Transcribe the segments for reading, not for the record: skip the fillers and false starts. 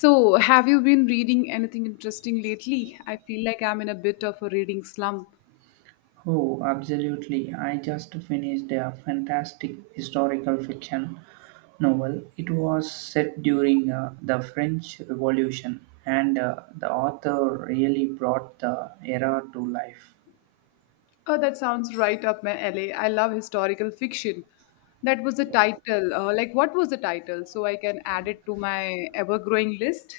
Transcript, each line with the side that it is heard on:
left: So, have you been reading anything interesting lately? I feel like I'm in a bit of a reading slump.
right: Oh, absolutely. I just finished a fantastic historical fiction novel. It was set during the French Revolution, and the author really brought the era to life.
left: Oh, that sounds right up my alley. I love historical fiction. That was the title. What was the title? So I can add it to my ever growing list.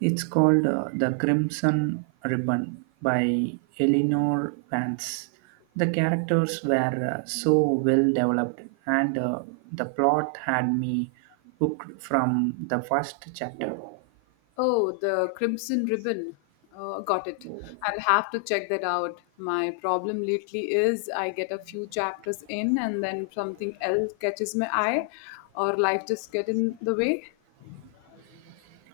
right: It's called The Crimson Ribbon by Eleanor Vance. The characters were so well developed, and the plot had me hooked from the first chapter.
left: Oh, The Crimson Ribbon. Got it. I'll have to check that out. My problem lately is I get a few chapters in and then something else catches my eye or life just get in the way.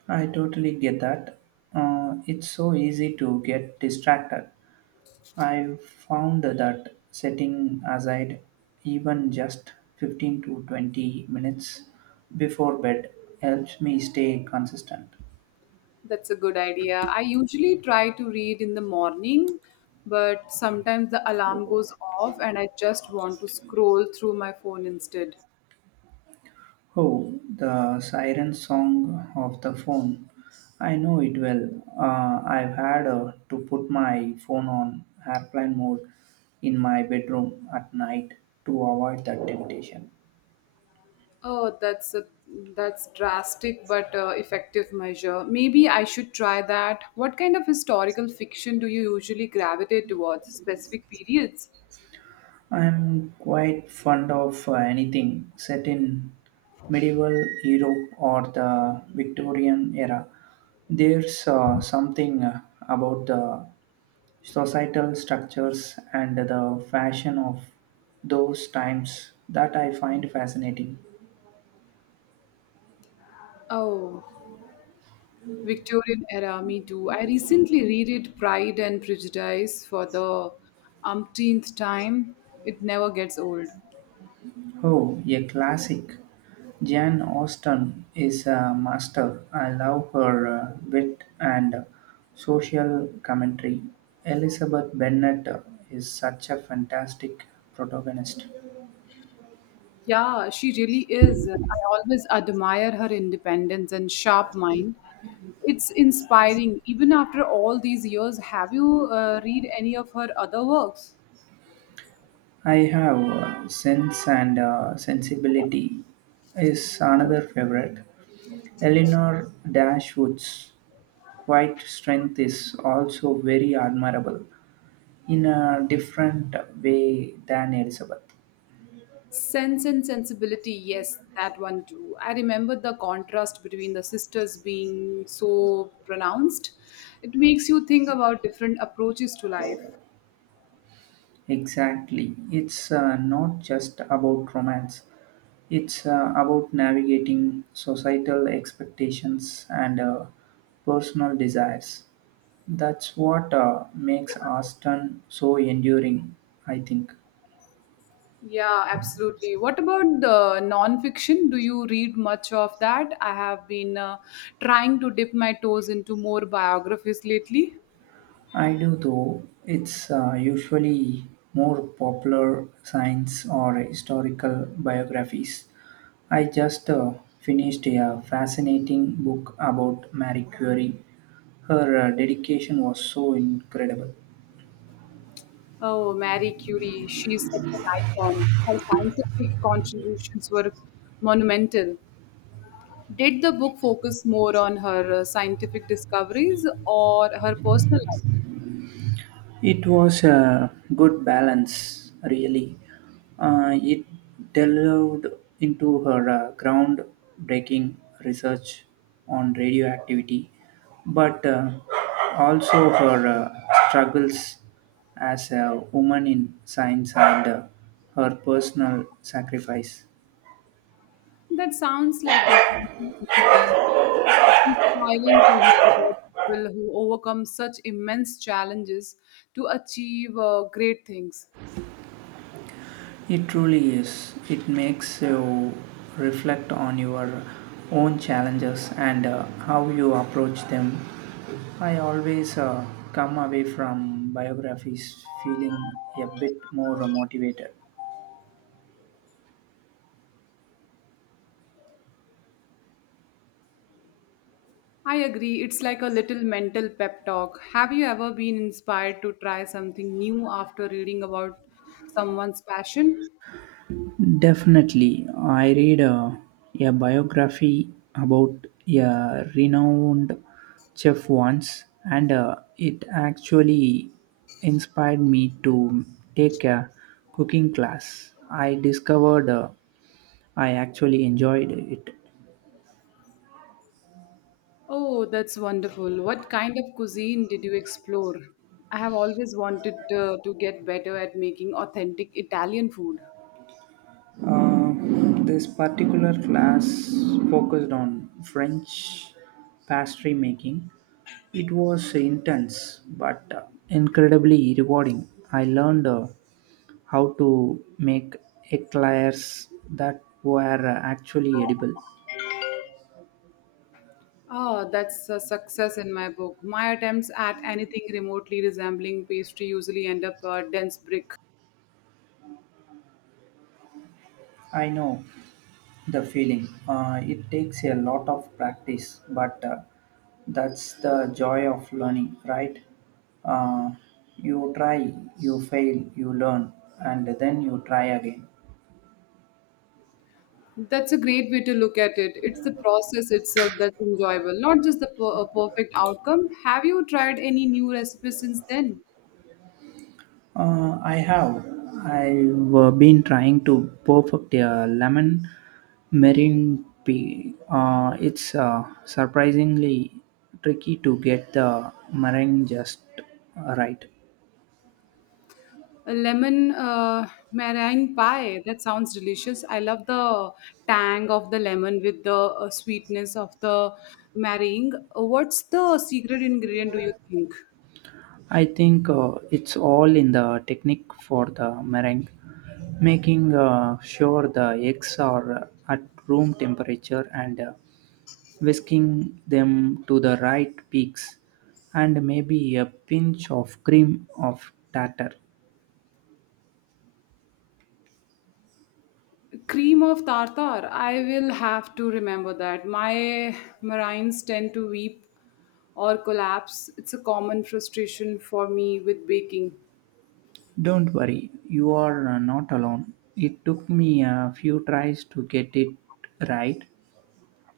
right: I totally get that. It's so easy to get distracted. I've found that setting aside even just 15 to 20 minutes before bed helps me stay consistent.
left: That's a good idea. I usually try to read in the morning, but sometimes the alarm goes off and I just want to scroll through my phone instead.
right: Oh, the siren song of the phone. I know it well. I've had to put my phone on airplane mode in my bedroom at night to avoid that temptation.
left: Oh, that's a that's drastic but effective measure. Maybe I should try that. What kind of historical fiction do you usually gravitate towards? Specific periods?
right: I'm quite fond of anything set in medieval Europe or the Victorian era. There's something about the societal structures and the fashion of those times that I find fascinating.
left: Oh, Victorian era, me too. I recently read it Pride and Prejudice for the umpteenth time. It never gets old.
right: Oh, a classic. Jane Austen is a master. I love her wit and social commentary. Elizabeth Bennet is such a fantastic protagonist.
left: Yeah, she really is. I always admire her independence and sharp mind. It's inspiring. Even after all these years, have you read any of her other works?
right: I have Sense and Sensibility is another favorite. Eleanor Dashwood's quiet strength is also very admirable in a different way than Elizabeth.
left: Sense and Sensibility, yes, that one too. I remember the contrast between the sisters being so pronounced. It makes you think about different approaches to life.
right: Exactly. It's not just about romance, it's about navigating societal expectations and personal desires. That's what makes Aston so enduring, I think.
left: Yeah, absolutely. What about the non-fiction? Do you read much of that? I have been trying to dip my toes into more biographies lately.
right: I do, though. It's usually more popular science or historical biographies. I just finished a fascinating book about Marie Curie. Her dedication was so incredible.
left: Oh, Marie Curie, she's such an icon. Her scientific contributions were monumental. Did the book focus more on her scientific discoveries or her personal life?
right: It was a good balance, really. It delved into her groundbreaking research on radioactivity, but also her struggles as a woman in science and her personal sacrifice.
left: That sounds like a dream. It's inspiring to hear about people who overcome such immense challenges to achieve great things.
right: It truly is. It makes you reflect on your own challenges and how you approach them. I always come away from biographies feeling a bit more motivated.
left: I agree, it's like a little mental pep talk. Have you ever been inspired to try something new after reading about someone's passion?
right: Definitely. I read a biography about a renowned chef once, and it actually inspired me to take a cooking class. I discovered I actually enjoyed it.
left: Oh, that's wonderful. What kind of cuisine did you explore? I have always wanted to get better at making authentic Italian food.
right: Uh, this particular class focused on French pastry making. It was intense but incredibly rewarding. I learned how to make eclairs that were actually edible.
left: Oh, that's a success in my book. My attempts at anything remotely resembling pastry usually end up a dense brick.
right: I know the feeling. It takes a lot of practice, but that's the joy of learning, right? Uh, you try, you fail, you learn, and then you try again.
left: That's a great way to look at it. It's the process itself that's enjoyable, not just the perfect outcome. Have you tried any new recipes since then?
right: I have. I've been trying to perfect a lemon meringue pie. It's surprisingly tricky to get the meringue just right.
left: A lemon meringue pie. That sounds delicious. I love the tang of the lemon with the sweetness of the meringue. What's the secret ingredient, do you think?
right: I think it's all in the technique for the meringue, making sure the eggs are at room temperature and whisking them to the right peaks, and maybe a pinch of cream of tartar.
left: Cream of tartar. I will have to remember that. My marines tend to weep or collapse. It's a common frustration for me with baking.
right: Don't worry, you are not alone. It took me a few tries to get it right.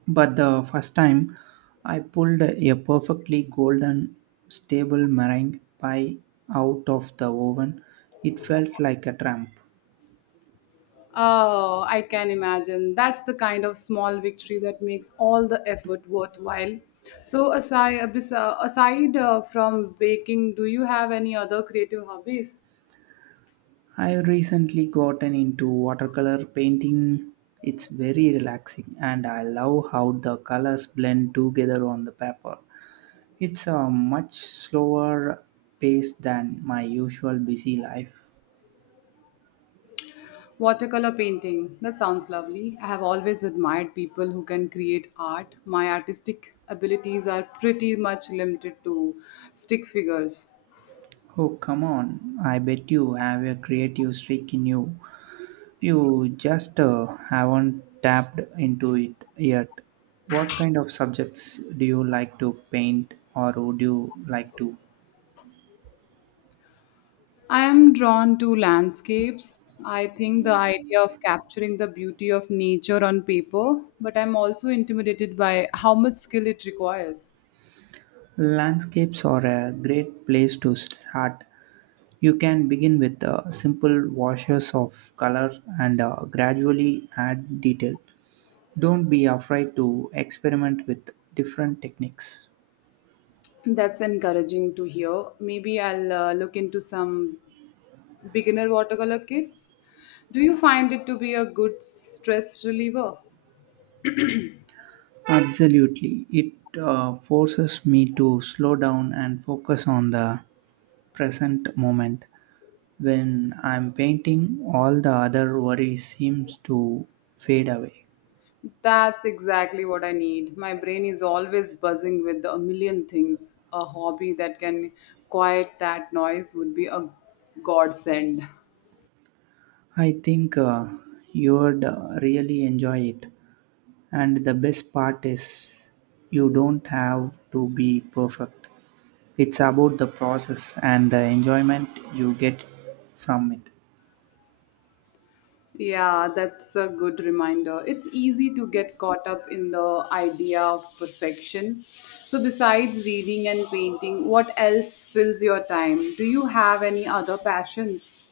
right: But the first time I pulled a perfectly golden stable meringue pie out of the oven, it felt like a tramp.
left: Oh, I can imagine. That's the kind of small victory that makes all the effort worthwhile. So, aside from baking, do you have any other creative hobbies?
right: I've recently gotten into watercolor painting. It's very relaxing and I love how the colors blend together on the paper. It's a much slower pace than my usual busy life.
left: Watercolor painting. That sounds lovely. I have always admired people who can create art. My artistic abilities are pretty much limited to stick figures.
right: Oh, come on. I bet you have a creative streak in you. You just haven't tapped into it yet. What kind of subjects do you like to paint or would you like to?
left: I am drawn to landscapes. I think the idea of capturing the beauty of nature on paper, but I'm also intimidated by how much skill it requires.
right: Landscapes are a great place to start. You can begin with simple washes of color and gradually add detail. Don't be afraid to experiment with different techniques.
left: That's encouraging to hear. Maybe I'll look into some beginner watercolor kits. Do you find it to be a good stress reliever?
right: Absolutely. It forces me to slow down and focus on the present moment. When I'm painting, all the other worries seems to fade away.
left: That's exactly what I need. My brain is always buzzing with a million things. A hobby that can quiet that noise would be a godsend.
right: I think you would really enjoy it. And the best part is you don't have to be perfect. It's about the process and the enjoyment you get from it.
left: Yeah, that's a good reminder. It's easy to get caught up in the idea of perfection. So, besides reading and painting, what else fills your time? Do you have any other passions?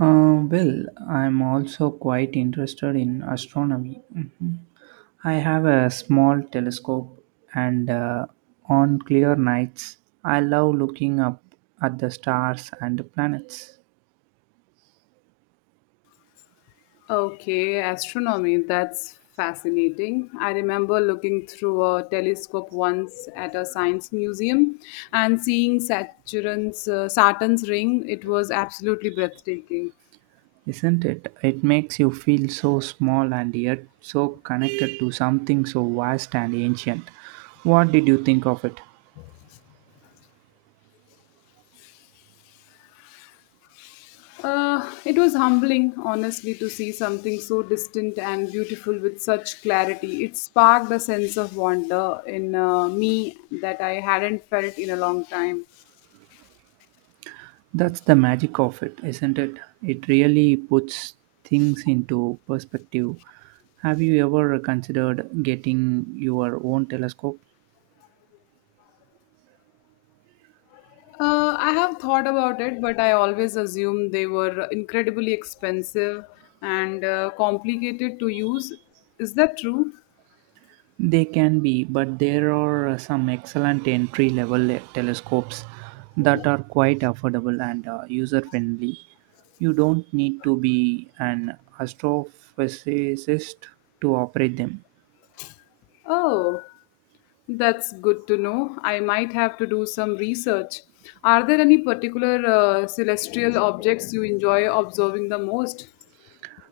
right: Well, I'm also quite interested in astronomy. Mhm. I have a small telescope, and on clear nights, I love looking up at the stars and the planets.
left: Okay, astronomy, that's fascinating. I remember looking through a telescope once at a science museum and seeing Saturn's ring. It was absolutely breathtaking.
right: Isn't it? It makes you feel so small and yet so connected to something so vast and ancient. What did you think of it?
left: It was humbling, honestly, to see something so distant and beautiful with such clarity. It sparked a sense of wonder in me that I hadn't felt in a long time.
right: That's the magic of it, isn't it? It really puts things into perspective. Have you ever considered getting your own telescope?
left: I have thought about it, but I always assumed they were incredibly expensive and complicated to use. Is that true?
right: They can be, but there are some excellent entry level telescopes that are quite affordable and user friendly. You don't need to be an astrophysicist to operate them.
left: Oh, that's good to know. I might have to do some research. Are there any particular celestial objects you enjoy observing the most?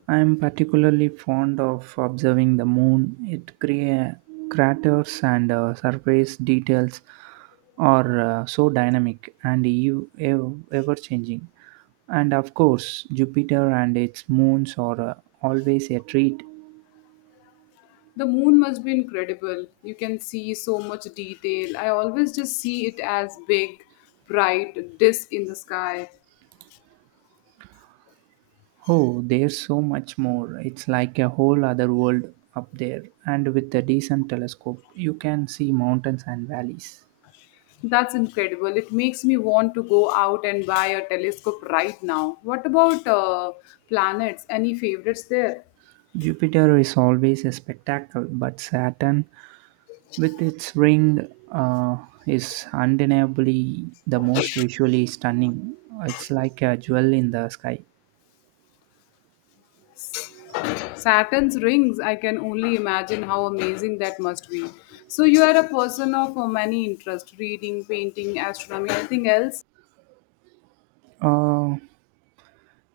right: I am particularly fond of observing the moon. Craters and surface details are so dynamic and ever changing. And of course, Jupiter and its moons are always a treat.
left: The moon must be incredible. You can see so much detail. I always just see it as big, bright disk in the sky.
right: Oh, there's so much more. It's like a whole other world up there. And with a decent telescope, you can see mountains and valleys.
left: That's incredible. It makes me want to go out and buy a telescope right now. What about planets? Any favorites there?
right: Jupiter is always a spectacle, but Saturn with its ring is undeniably the most visually stunning. It's like a jewel in the sky.
left: Saturn's rings, I can only imagine how amazing that must be. So, you are a person of many interests reading, painting, astronomy, anything else?
right: Uh,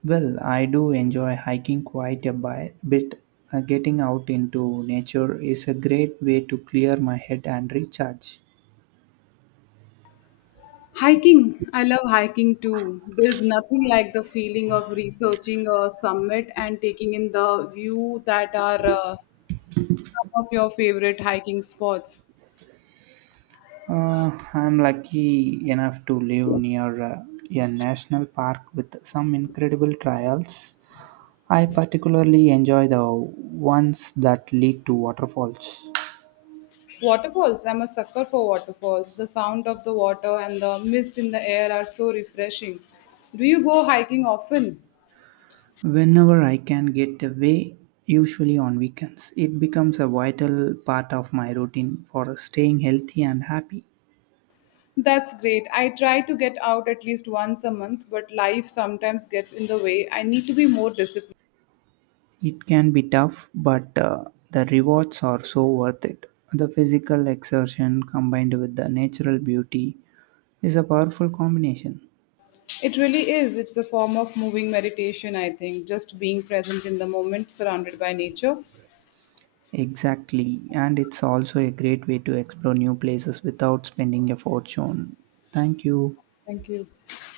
right: well, I do enjoy hiking quite a bit. Getting out into nature is a great way to clear my head and recharge.
left: Hiking. I love hiking too. There's nothing like the feeling of researching a summit and taking in the view that are some of your favorite hiking spots.
right: I'm lucky enough to live near a national park with some incredible trails. I particularly enjoy the ones that lead to waterfalls.
left: Waterfalls. I'm a sucker for waterfalls. The sound of the water and the mist in the air are so refreshing. Do you go hiking often?
right: Whenever I can get away, usually on weekends, it becomes a vital part of my routine for staying healthy and happy.
left: That's great. I try to get out at least once a month, but life sometimes gets in the way. I need to be more disciplined.
right: It can be tough, but the rewards are so worth it. The physical exertion combined with the natural beauty is a powerful combination.
left: It really is. It's a form of moving meditation, I think, just being present in the moment, surrounded by nature.
right: Exactly, and it's also a great way to explore new places without spending a fortune. Thank you.
left: Thank you.